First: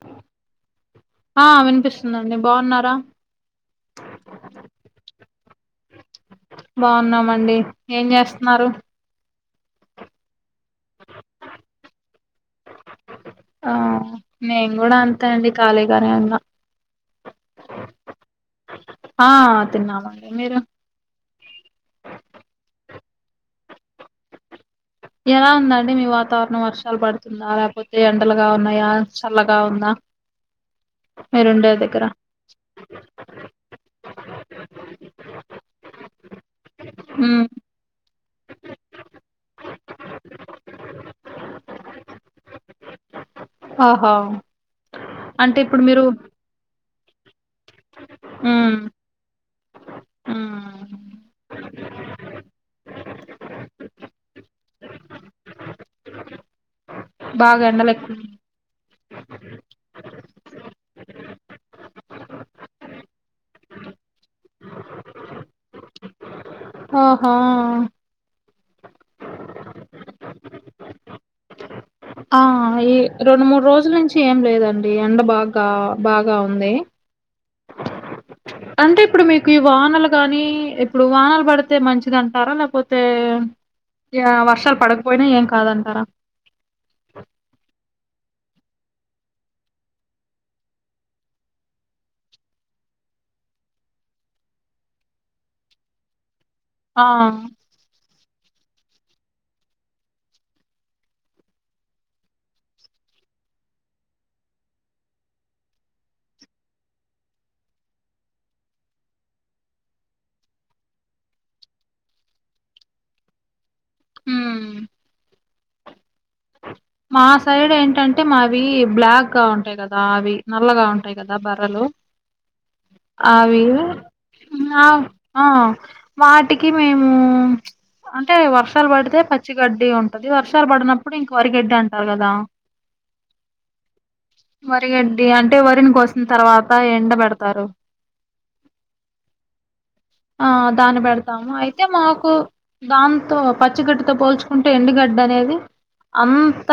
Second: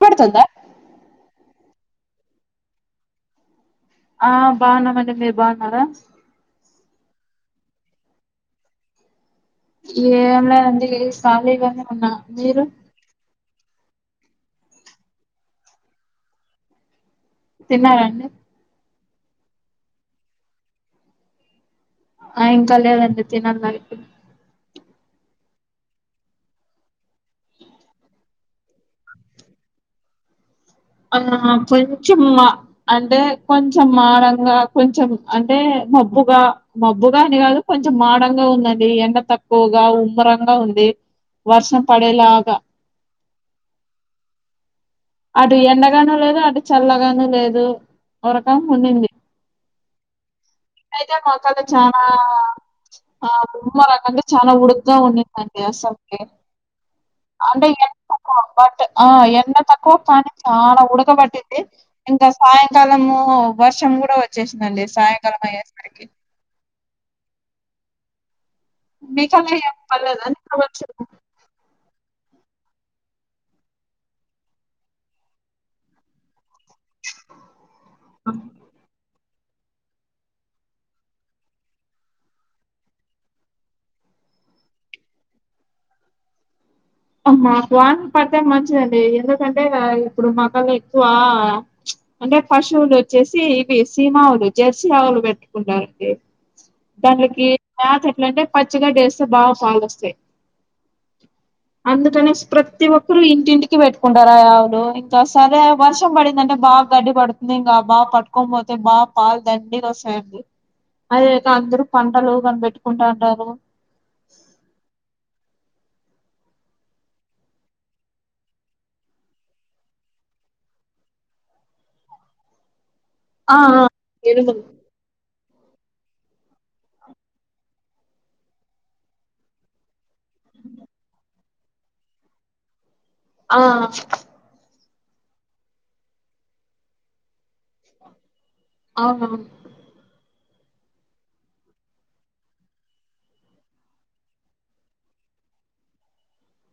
వినపడుతుంద ఆ వినిపిస్తుందండి బాగున్నారా ఆ బాగున్నామండి మీరు బాగున్నారా బాగున్నామండి ఏం చేస్తున్నారు ఏమ లేదండి అందుకే ఖాళీ గానే ఉన్నా మీరు ఆ నేను కూడా అంతా అండి ఖాళీగానే ఉన్నా తిన్నారండి ఆ తిన్నామండి మీరు ఆ ఇంకా లేదండి తినాలి ఎలా ఉందండి మీ వాతావరణం వర్షాలు లేపోతే ఎండలుగా ఉన్నాయా చల్లగా ఉందా ఆ మీరుండే దగ్గర కొంచెం మా అంటే కొంచెం మారంగా కొంచెం అంటే మబ్బుగా మబ్బుగా అని ఉమ్ కాదు కొంచెం మాడ గా ఉందండి ఎండ తక్కువగా ఉమ్మరంగా ఉంది వర్షం పడేలాగా ఆహ అటు ఎండగాను లేదు అటు చల్లగాను లేదు ఓ రకంగా కొన్నింది ఆ అయితే మాక్కడ చాలా ఆ ఓ రకంగా చాలా ఉడుకుగా ఉందండి అసలుకి బాగా అంటే ఎ ఎండలు ఎక్కు బట్ ఆ ఎండ తక్కువ కానీ చాలా ఉడకబట్టింది ఇంకా సాయంకాలము వర్షం కూడా వచ్చేసిందండి సాయంకాలం అయ్యేసరికి ఆహా మేఘాలయ పాల అంత వ [unintelligible] ఆ ఈ రెండు మూడు రోజుల నుంచి ఏం లేదండి ఎండ బాగా బాగా ఉంది అంటే ఇప్పుడు మీకు ఈ వానలు గాని ఇప్పుడు వానలు పడితే మంచిది అంటారా లేకపోతే వర్షాలు పడకపోయినా ఏం కాదంటారా అ మాకు వానలు అ మంచిదండి ఎందుకంటే ఇప్పుడు మా కెళ్ళి ఎక్కువ అంటే పశువులు వచ్చే ఇవి సిమావులు జెర్సీ ఆవులు పెట్టుకుంటారండి ఆ దానికి ఎట్లంటే పచ్చి గడ్డి వేస్తే బాగా పాలోస్తాయి అందుకనేసి ప్రతి ఒక్కరు ఇంటింటికి పెట్టుకుంటారు ఆ ఆవులు ఇంకా సరే వర్షం పడిందంటే గడ్డి పడుతుంది ఇంకా బాగా పట్టుకోని పోతే బాగా పాలు దండిగా వస్తాయండి అదెక్కా అందరు పంటలు కనిపెట్టుకుంటా ఉంటారు. మ్ [inaudible] మా సైడ్ ఏంటంటే మావి బ్లాక్ గా ఉంటాయి. కదా అవి నల్లగా ఉంటాయి కదా బర్రెలు. [inaudible] అవి ఆ ఎరువులు వేరు వాటికి మేము అంటే వర్షాలు పడితే పచ్చిగడ్డి ఉంటది. వర్షాలు పడినప్పుడు ఇప్పుడు ఇంక వరిగడ్డి అంటారు కదా ఆ వరిగడ్డి అంటే వరిని కోసిన తర్వాత ఎండ పెడతారు. అవును ఆ దాన్ని పెడతాము. అయితే మాకు దాంతో పచ్చిగడ్డితో పోల్చుకుంటే ఎండుగడ్డి అదేంది అంత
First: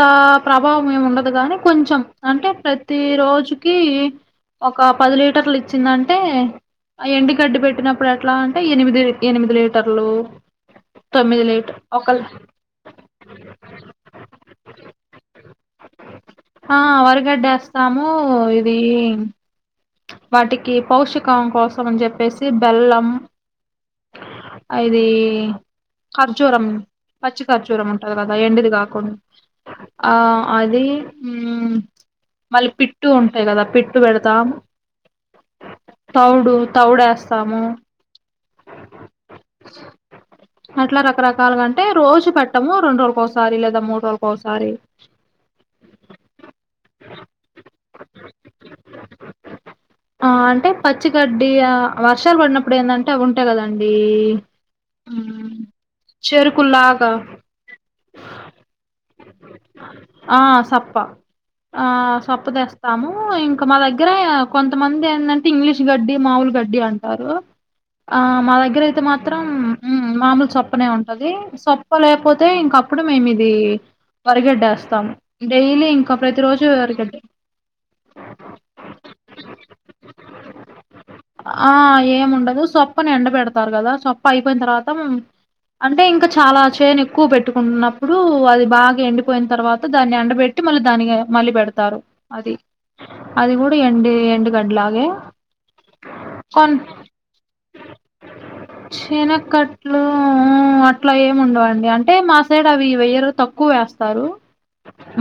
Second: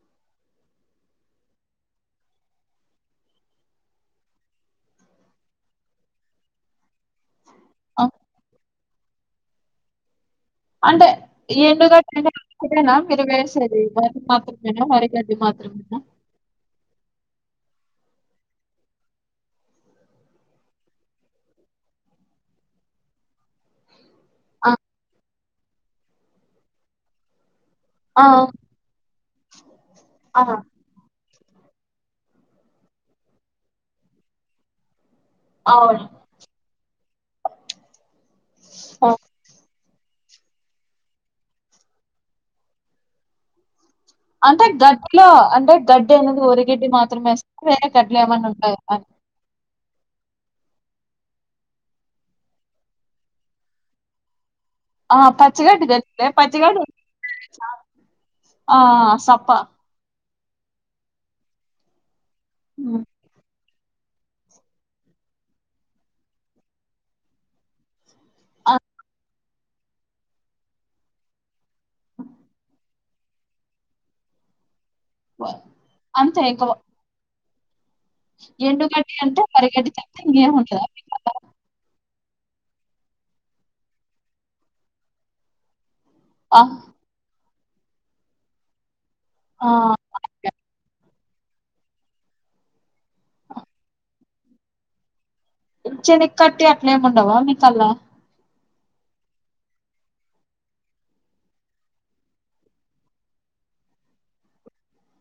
ప్రభావం ఏమి ఉండదు. కాని కొంచెం అంటే ప్రతి రోజుకి ఒక పది లీటర్లు ఇచ్చిందంటే ఆ ఎండు గడ్డి ఆ, పెట్టినప్పుడు ఎట్లా అంటే ఎనిమిది ఎనిమిది లీటర్లు అంటే తొమ్మిది లీటర్ ఒక ఎండుగడ్డి ఒకటేనా మీరు వేసేది. మాత్రమేనా వరిగడ్డి మాత్రమేనా వస్తాము ఇది వాటికి పాషికం కోసం అని చెప్పేసి బెల్లం అది ఖర్జూరం పచ్చి ఖర్జూరం ఉంటది ఆ కదా అది ఎండూది కాకుండా ఆ అది ఉ మళ్ళీ పిట్టు ఉంటాయి కదా పిట్టు పెడతాం తౌడు తౌడు వేస్తాము. ఆ అట్లా రకరకాలుగాంటే రోజు పెట్టము రెండు రోజుకో ఒకసారి లేదా మూడు అంటే రోజులకోసారి గడ్డిలో అంటే గడ్డి అనేది వరిగడ్డి మాత్రమేస్తరా గడ్లులో ఏమన్నా ఉంటాయి అని ఆ అంటే పచ్చిగడ్డి ఆ వర్షాలు పడినప్పుడు ఏంటంటే అవి ఉంటాయి కదండి ఆ మ్మ్ పచ్చిగడ్డి దింటే పచ్చిగడ్డి చెరుకుల్లాగా ఆ సప్ప ఆ సప్ప ఆ సొప్పు ఉమ్. తెస్తాము ఇంకా ఇంకా మా దగ్గర కొంతమంది ఏంటంటే ఇంగ్లీష్ గడ్డి మాముూలు గడ్డి అంటారు. ఆ మా దగ్గర అయితే మాత్రం మామూలు సొప్పనే ఉంటది సొప్ప లేకపోతే ఇంకా అప్పుడు మేము ఇది వరిగడ్డి వస్తాము. డైలీ ఇంకా ప్రతి రోజు వరిగడ్డి ఎండు గడ్టి అంటే వరిగడ్టి తప్ప ఇంకేం ఉండదా ఉండదు సొప్పని ఎండ పెడతారు కదా సొప్ప అయిపోయిన తర్వాత అంటే ఇంకా ఆ చాలా చేన్ ఎక్కువ పెట్టుకుంటున్నప్పుడు అది బాగా ఎండి పోయిన ఆ తర్వాత దాన్ని ఎండబెట్టి మళ్ళీ దాని మళ్ళీ పెడతారు. అది అది కూడా ఎండు గడ్డిలాగే చెని కట్టి అట్లే ఏముండవా మీకల్లా చినకట్లు అట్లా ఏమి ఉండవండి. అంటే మా సైడ్ అవి వేయరు తక్కువ వేస్తారు.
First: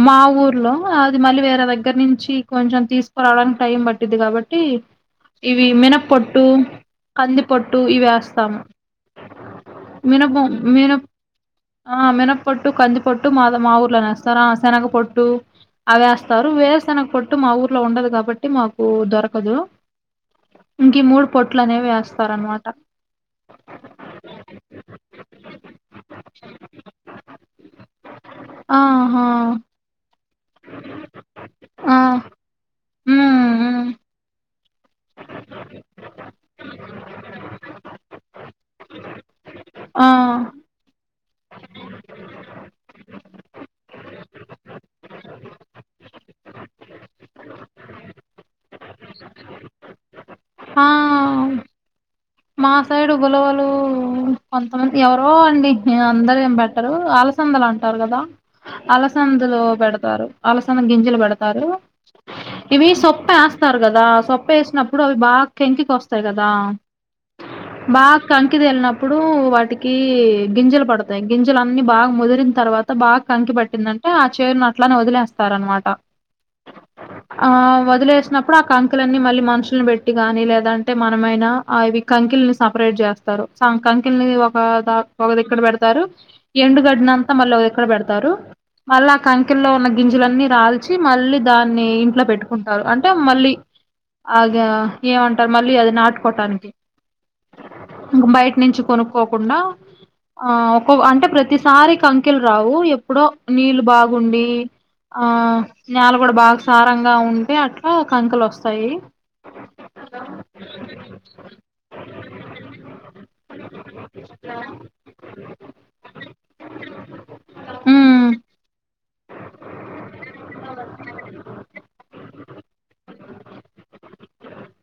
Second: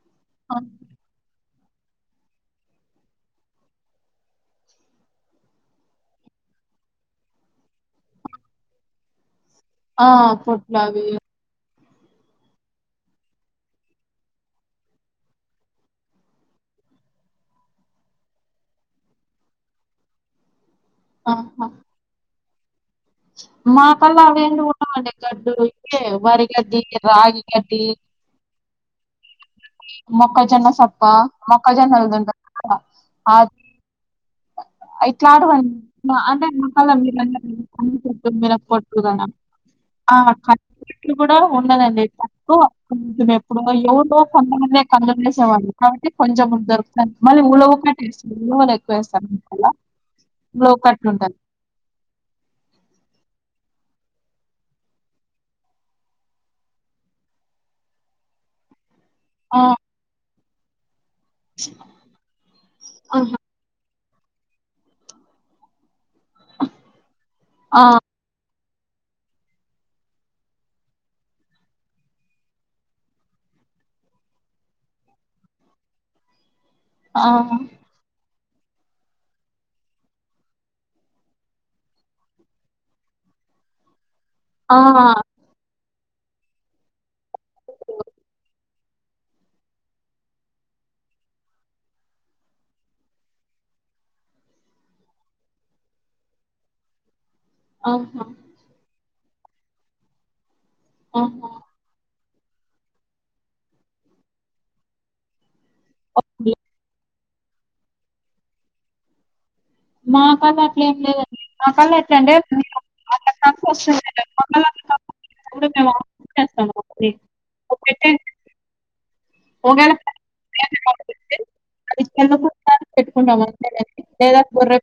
మా ఆ ఊర్లో అది మళ్ళ వేర దగ్గర నుంచి కొంచెం తీసుకురావడానికి టైం పట్టిద్ది కాబట్టి ఇవి మినపొట్టు, కంది పొట్టు ఇవి వేస్తాము ఆ, మినపు పొట్లు అవి మినపు మే పొట్టు కందిపొట్టు మాది మా ఊర్ల నేస్తారు ఆ శనగపొట్టు అదేస్తారు వేరుసెనగ పొట్టు మా ఊర్లో ఉండదు గాబట్టి మాకు దొరకదు ఇంకీ మూడ్ ఆహా! పొట్లనేవి వేస్తార అన్మాట మాకల్లా అవేం ఉండవండి గడ్డు ఇవే వరిగడ్డి, రాగి కట్టి ఆహా క్కొజన్న సప్ప ఆ మొక్కజన్నల్దంట మ్ మ్ అయి చేతవాయిన్ అంటే చెత్తందరా పట్టుగా ఆ [inaudible] కుడా ఉండదండి తక్కువ కొంచం ఎప్పుడో ఎవురో కొందమందే కంద వేసేవాళ్ళు కాబట్టి కొంజెం దొరుకుతాయ్ మళ్లీ ఊళ్లో [inaudible] ఊరు వాళ్ళు ఎక్కువేస్తారు ఆ మాసైడు ఉలవలు కొంతమంది ఎవరో అండి ఇగ అందరు ఏం బెట్టరు అసందలంటారు గదా అలసందులో ఆ! బెడతారు అలసందల గింజ గొడతారు ఇవి సొప్పేస్తారు సొప్పేసినప్పుడు అవి బాగ్ కెంకికొస్తాయి గదా ఆ! బాగ్ వెళ్లినప్పుడు వాటికి గింజలు బడతాయి గింజలన్ని బాగ్ ముదిరిన తర్వాత బాగ్ కంకి బట్టిందంటే ఆ చేనును అట్లానే వదిలేస్తారనమాట ఆ వదిలేసిన ప్పుడు ఆ కంకులన్నీ మళ్ళీ మనుషులను పెట్టిగాని లేదంటే మనమైనా అవి కంకిల్ని సపరేట్ జేస్తారు సం కంకిల్ని ఒక ఆ! దా ఒక దక్కిడ పెడతారు ఎండుగడ్నంతా మళ్ళీ ఒదిక్కడ బెడతారు మళ్ళా ఆ కంకెల్లో ఉన్న గింజలన్నీ రాల్చి మళ్ళీ దాన్ని ఇంట్లో పెట్టుకుంటారు అంటే మళ్ళీ అగా ఏమంటారు మళ్ళీ అది నాట్కోటాన్ ఆహా! ఇంక బయట నుంచి కొనుక్కోకుండా ఆ ఒకౌ అంటే ఆహా! ప్రతిసారి కం రావు ఎప్పుడో నీళ్లు బాగుండి ఆ నేల గుడా ఓకే. బాగ్ సారం గా ఉంటే అట్లా కంకలు వస్తాయి ఆసండ్ ఎట్లంటే అట్లా కఫ్ వస్తుంటది. మా కల్లా అట్లా కఫ్ కూడా [inaudible] ఒక్కటే ఓహేలెప్పే ఎందుకు పెట్టుకుంటాం అంతేలే లేదా బొర్రె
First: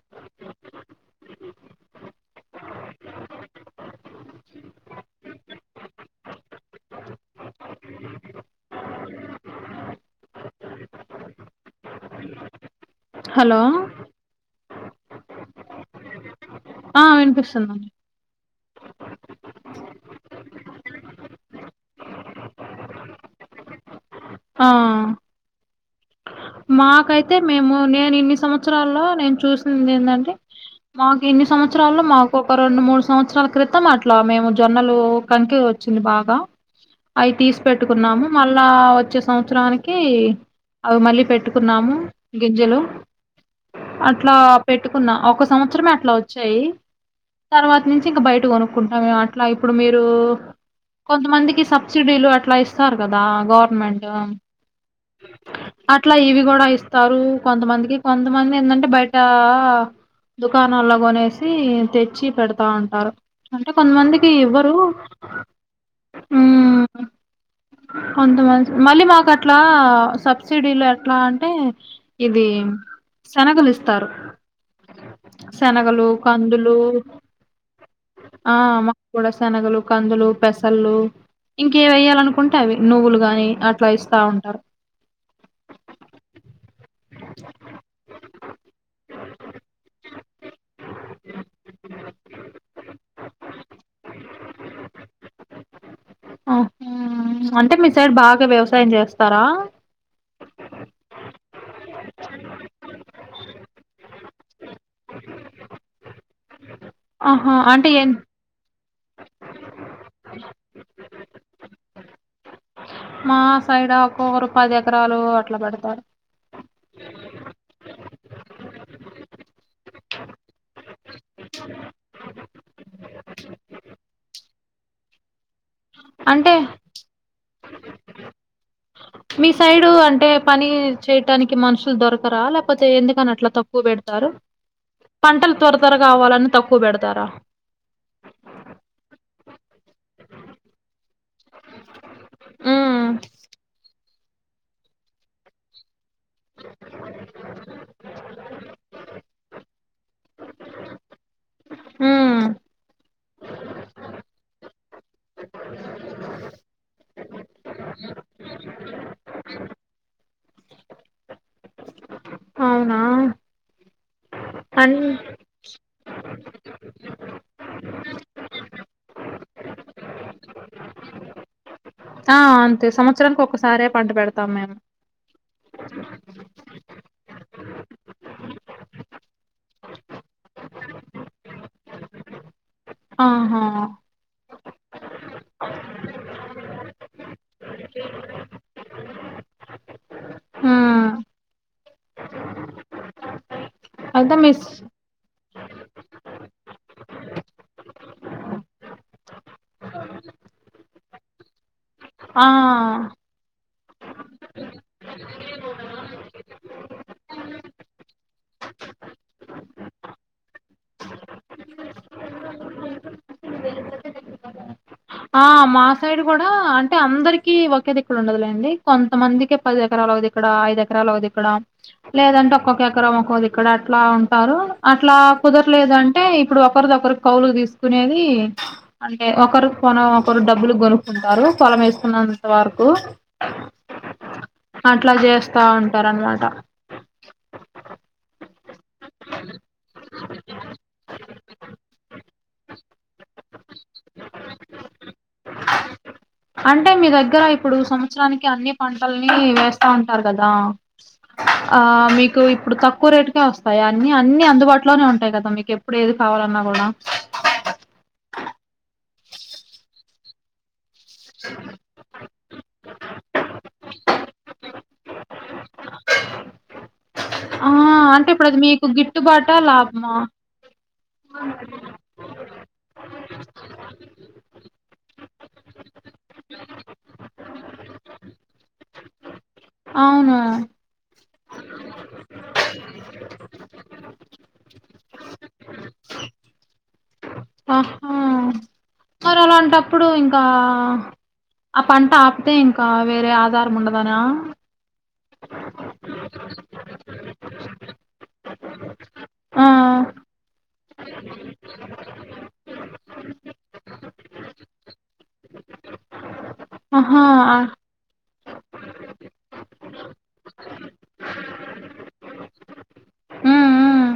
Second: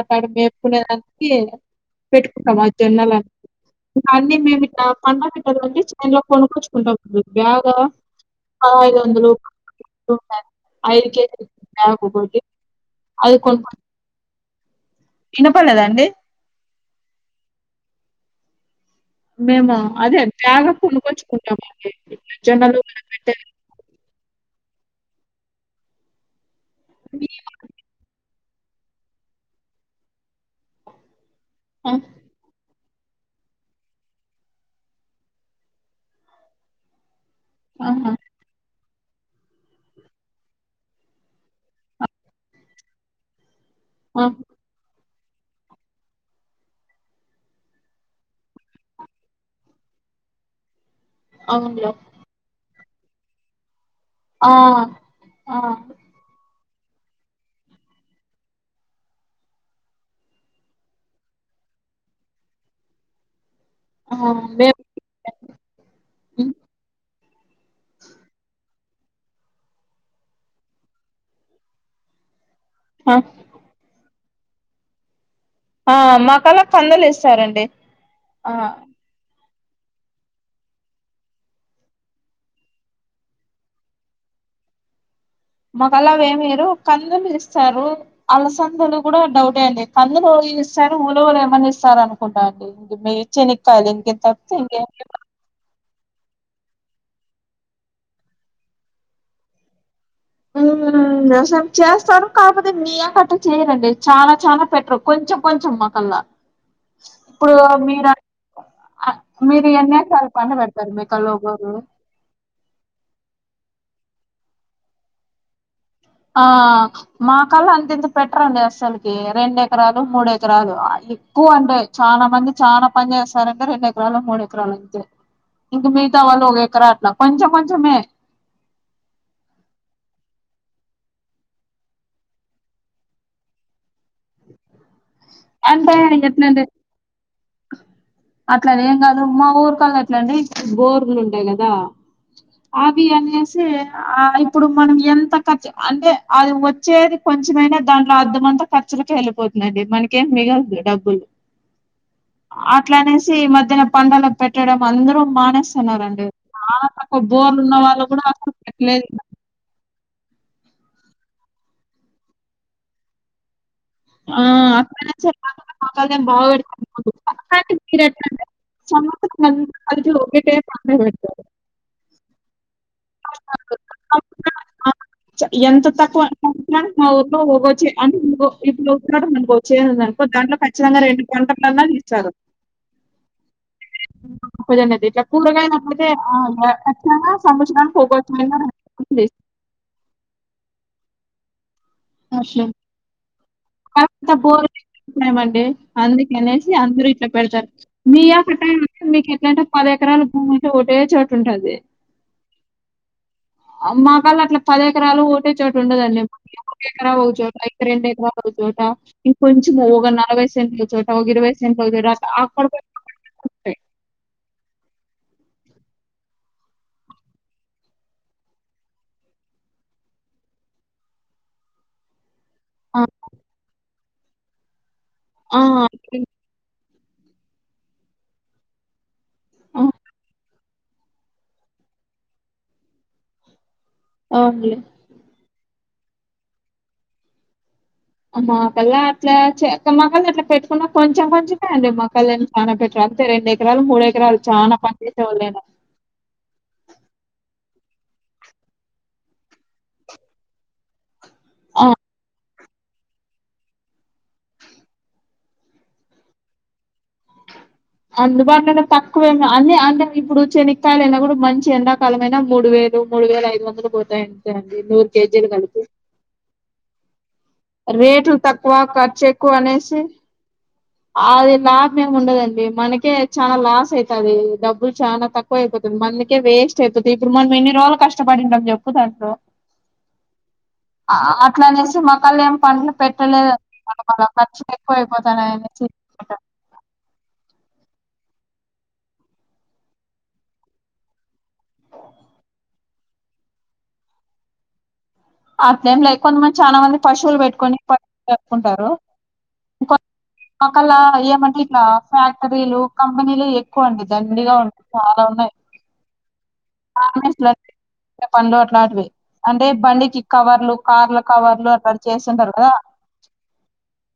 అటాంటివి మేపుకునేదానికి పెట్టుకుంటం అ జన్నలా ఇంక అన్నీ మేమిగ పండక్కి చైన్లో కొనుక్కొచ్చుకుంటా బ్యాగా ఆయిదొందలు ఐదు కే అది కొన్ హలో ఇనపడ్లేదా అండి ఆ వినిపిస్తుందండి మేము కెచ్చెండల్లు హా మాకైతే మేము నేనిన్ని సంవత్సరాల్లో నేను చూసింది ఏందంటే మాకు ఇన్ని ఆ! సంవత్సరాల్లో మాకొక రెండు మూ సంవత్సరాల క్రితం అట్లా మేము జొన్నలు కంకి వచ్చింది బాగా అవి తీసి ఆహా! పెట్టుకున్నాము మళ్ళా వచ్చే సంవత్సరానికి అవి మళ్ళీ పెట్టుకున్నాము గింజలు ఆ! అట్లా పెట్టు కున్నా ఒక సంవత్సరమే అట్లా వచ్చాయి తర్వాత నుంచి ఇంకా బయట కొనుక్కుంటా మే అట్లా ఇప్పుడు మీరు కొంతమందికి అవునులే. సబ్సిడీలు అట్లా ఇస్తారు కదా గవర్నమెంట్ ఆ! ఆ! అట్లా ఇవి కూడా ఇస్తారు కొంతమందికి కొంతమంది ఏందంటే బయట దుకాణల్లో కొనేసి తెచ్చి పెడతాంటారు అంటే ఆ! కొంతమందికి ఇవ్వరు మేము మ్మ్ అంత మంది మళ్ళీ మాకు అట్లా సబ్సిడీలు అట్లా అంటే ఇది ఆ! శనగలు ఇస్తారు ఆ! శనగలు మాకలా కందులు కందులిస్తారండి. ఆ మాకు కూడా శనగలు కందులు పెసళ్ళలు ఇంకేవేయ్యాలినుకు కుంటా అవి నువ్వులు గాని అట్లా ఇస్తా ఉంటారు మకలా ఏమి లేదు కందులు ఇస్తారు అలసందులు కూడా డౌటే అండి కందులు ఇస్తారు మూలలు ఏమన్నా ఇస్తారు స్తరు అనుకుంటా అండి ఇంక మీ చినక్కయి ఇంకేం తప్పతే ఇంకేం ఆ అంటే మీ సైడ్ బాగా వ్యవసాయం చేస్తారా కొంచెం చేస్తాడు కాకపోతే మీయాప్ కట్ట చేయరండి చాలా చాలా పెటరు కొంచెం కొంచెం మాకల్లా ఇప్పుడు ఆహా అంటే ఏం మీరు మీరు ఎన్నిసాల పడు పెడతారు మీ కలోగోరు మా సైడ్ ఒక్కొక్కరు పది ఎకరాలు అట్లా పెడతారు ఆ మాకల్లా అంతింత పెట్టరండి అసలుకి రెండు ఎకరాలు మూడు ఎకరాలు ఎక్కువ అంటే చాలా మంది చాలా పని చేస్తారంటే రెండు ఎకరాలు మూడు ఎకరాలు అంతే ఇంక మిగతా వాళ్ళు అంటే ఒక ఎకరా అట్లా కొంచె కొంచమే మీ సైడు అంటే పని చేయటానికి మనుషులు దొరకరా లేకపోతే ఎందుకని అట్లా తక్కువ పెడతారు పంటలు త్వరత్వరగా అవాలని తక్కువ పెడతారా అట్లా ఏం కాదు మా ఊరుకళ ఎట్లండి గోర్లు కదా అవి ఉమ్ అనేసి ఆ ఇప్పుడు మనం ఎంత ఖర్చు అంటే అది వచ్చేది కొంచెమైనా దాంట్లో అర్ధమంతా ఖర్చుగాకి వెళ్ళిపో అండి మనకేం మిగలదు డబ్బులు ఉమ్ అట్లానేసి ఈ మధ్యన పంటలు పెట్టడం అందరూ మానేస్తున్నండి ఆ తకు బోర్ ఉన్న వాళ్ళు కూడా అసలు పెట్టలేదు అవునా ఆ అన్ అక్కడ చెప్ప కదా [unintelligible] సమ అట పెతారు ఆ అంతే సంవత్సరాంనికి ఒకసారే పంట పెడతాం మేము చ ఎంత తక్కువ అ మా ఊర్లో పోగొచ్చి అనినుకో ఇప్పుడుస్తాడు అనుకోచ్చ అనుకో దానికి ఖచ్చితంగా రెండు కొంటలన్నా ఇచారు ఆహా ది ఇట్లా కూరగాప్పయితే ఆ సంవచిన ఫకనా ఉమ్ అలు అయితే బో మిస్ అందుకనేసి అందరు ఇట్లా పెడతారు మీ యొక్క టై అదే మీకు ఎట్లాంటే పది ఎకరాలు భూమి అన్నేసి ఓటే చోట్ ఉంటాది ఆ మా కల్ల అట్లా పది ఎకరాలు ఒకటే చోట ఉండదండి ఒక ఎకరా ఒక చోట రెండు ఎకరా చోట ఇంకొంచం ఒక నలభై సెంట్ల చోట ఒక ఇరవై సెంట్ లో చోట అక్కడ [unintelligible] ఆ మా సైడ్ కూడ అంటే అందరికి ఒకే [unintelligible] ఇక్కడ ఉండదులేండి కొంతమందికి పది ఎకర ఇక్కడ ఐదు ఎకరాలు ఒక దిక్కడ లేదంటే ఒక్కొక్క ఎక్కరం ఒక్కొది ఇక్కడ అట్లా ఉంటారు అట్లా ఆ! కుదరలేదు అంటే ఇప్పుడు ఒకరిదొకరి కౌలుకు తీసుకునేది అంటే ఒకరు ఆ! పొలం ఒకరు డబ్బులు కొనుక్కుంటారు పొలం వేస్తుకున్నంత వరకు అవునులే. అట్లా చేస్తా ఉంటారు అనమాట మా కల్లా అట్లా చే మా కల్లా అట్లా పెట్టుకున్న కొంచెం కొంచెమే అండి. మా కల్లేమో చానా పెట్టరు. అంతే ఎకరాలు మూడు ఎకరాలు చాన పనిచేసేవాళ్ళు అయిన అంటే మీ దగ్గర ఇప్పుడు సంవత్సరానికి అన్ని పన్ [unintelligible] వేస్తా ఉంటారు కదా ఆ మీకు ఇప్పుడు తక్కువ రేటుకే వస్తాయ అన్ని అన్ని అందుబాటులోనే ఉంటాయి కదా మీకు ఎప్పుడు ఏది కావాలన్నా కూడ [unintelligible] [unintelligible] కూడ మంచి ఎండాకాలం అయిన మూడు వేలు మూడు వేల ఐదు వందలు పోతాయి అంతే అండి నూరు కేజీలు [unintelligible] ఆ అంటే రేట్లు ఇప్పుడు అది తక్కువ మీకు ఖర్చు గిట్టుబాటా ఎక్కువ అనేసి లాభమా అది లాభ మేమి ఉండదండి మనకే చాలా లాస్ అవుతుది డబ్బులు చాలా తక్కువ అయిపోతుది [unintelligible] వేస్ట్ అయిపోతంది ఇప్పుడు మనం ఎన్ని రోజులు కష్టపడింటాం చెప్పు దాంట్లో ఆ ఆ అట్లా అనేసి మా కళ్ళ ఎం పంటలు పెట్టలేదు ఖర్చులు ఎక్కువ అయిపోతాన్న [unintelligible] మరి అలాంటప్పుడు ఇంకా ఆ పంట ఆపితే ఇంకా వేరే ఆధారం ఉండదనా ఆ టై లో కొంతమంది చాల మంది పశువులు పెట్టుకని పెట్టుకుంటారు ఆ [unintelligible] పక్కలా ఏమంటే ఇట్లా ఫ్యాక్టరీలు కంపెనీలు ఎక్కువ అండి దండిగా ఉంటయి చాలా ఉన్నాయి ఆహా గార్మెంట్స్ లో [unintelligible] అట్లాంటివి అంటే బండికి కవర్లు కార్ల కవర్లు [unintelligible] చేస్తుంటారు కదా ఉమ్ ఉమ్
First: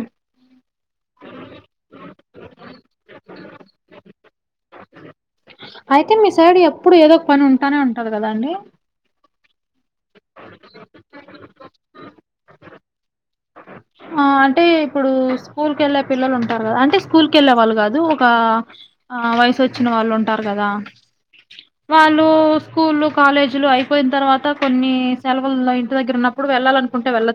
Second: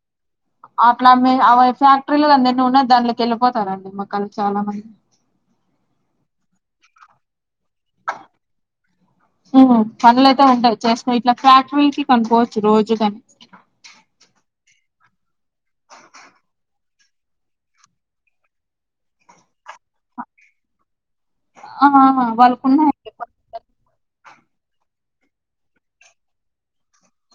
అట్లా అ ఫ్యాక్టరీలో అందరినీ ఉన్న దానిలోకి వెళ్ళిపోతారండి మాక్కలు చాలా మంది అయితే మీ సైడ్ ఎప్పుడు ఏదో ఒక పని ఉంటానే ఉంటది కదా అండి పనులు అయితే ఉంటాయి [unintelligible] ఇట్లా ఫ్యాక్టరీకి కనుక్కవచ్చు రోజుగాని ఆ అంటే ఇప్పుడు స్కూల్ కెళ్ళే పిల్లలు ఉంటారు కదా అంటే స్కూల్ వెళ్ళే వాళ్ళు కాదు ఒక వయసు వచ్చిన వాళ్ళు ఉంటారు కదా ఆ వాళ్ళు స్కూలు వాళ్ళకున్నాయి కాలేజీలు అయిపోయిన తర్వ కొన్ని సెలవులో ఇంటి దగ్గర ఉన్నప్పుడు వెళ్ళాలనుకుంటే వెళ్ళచ్చు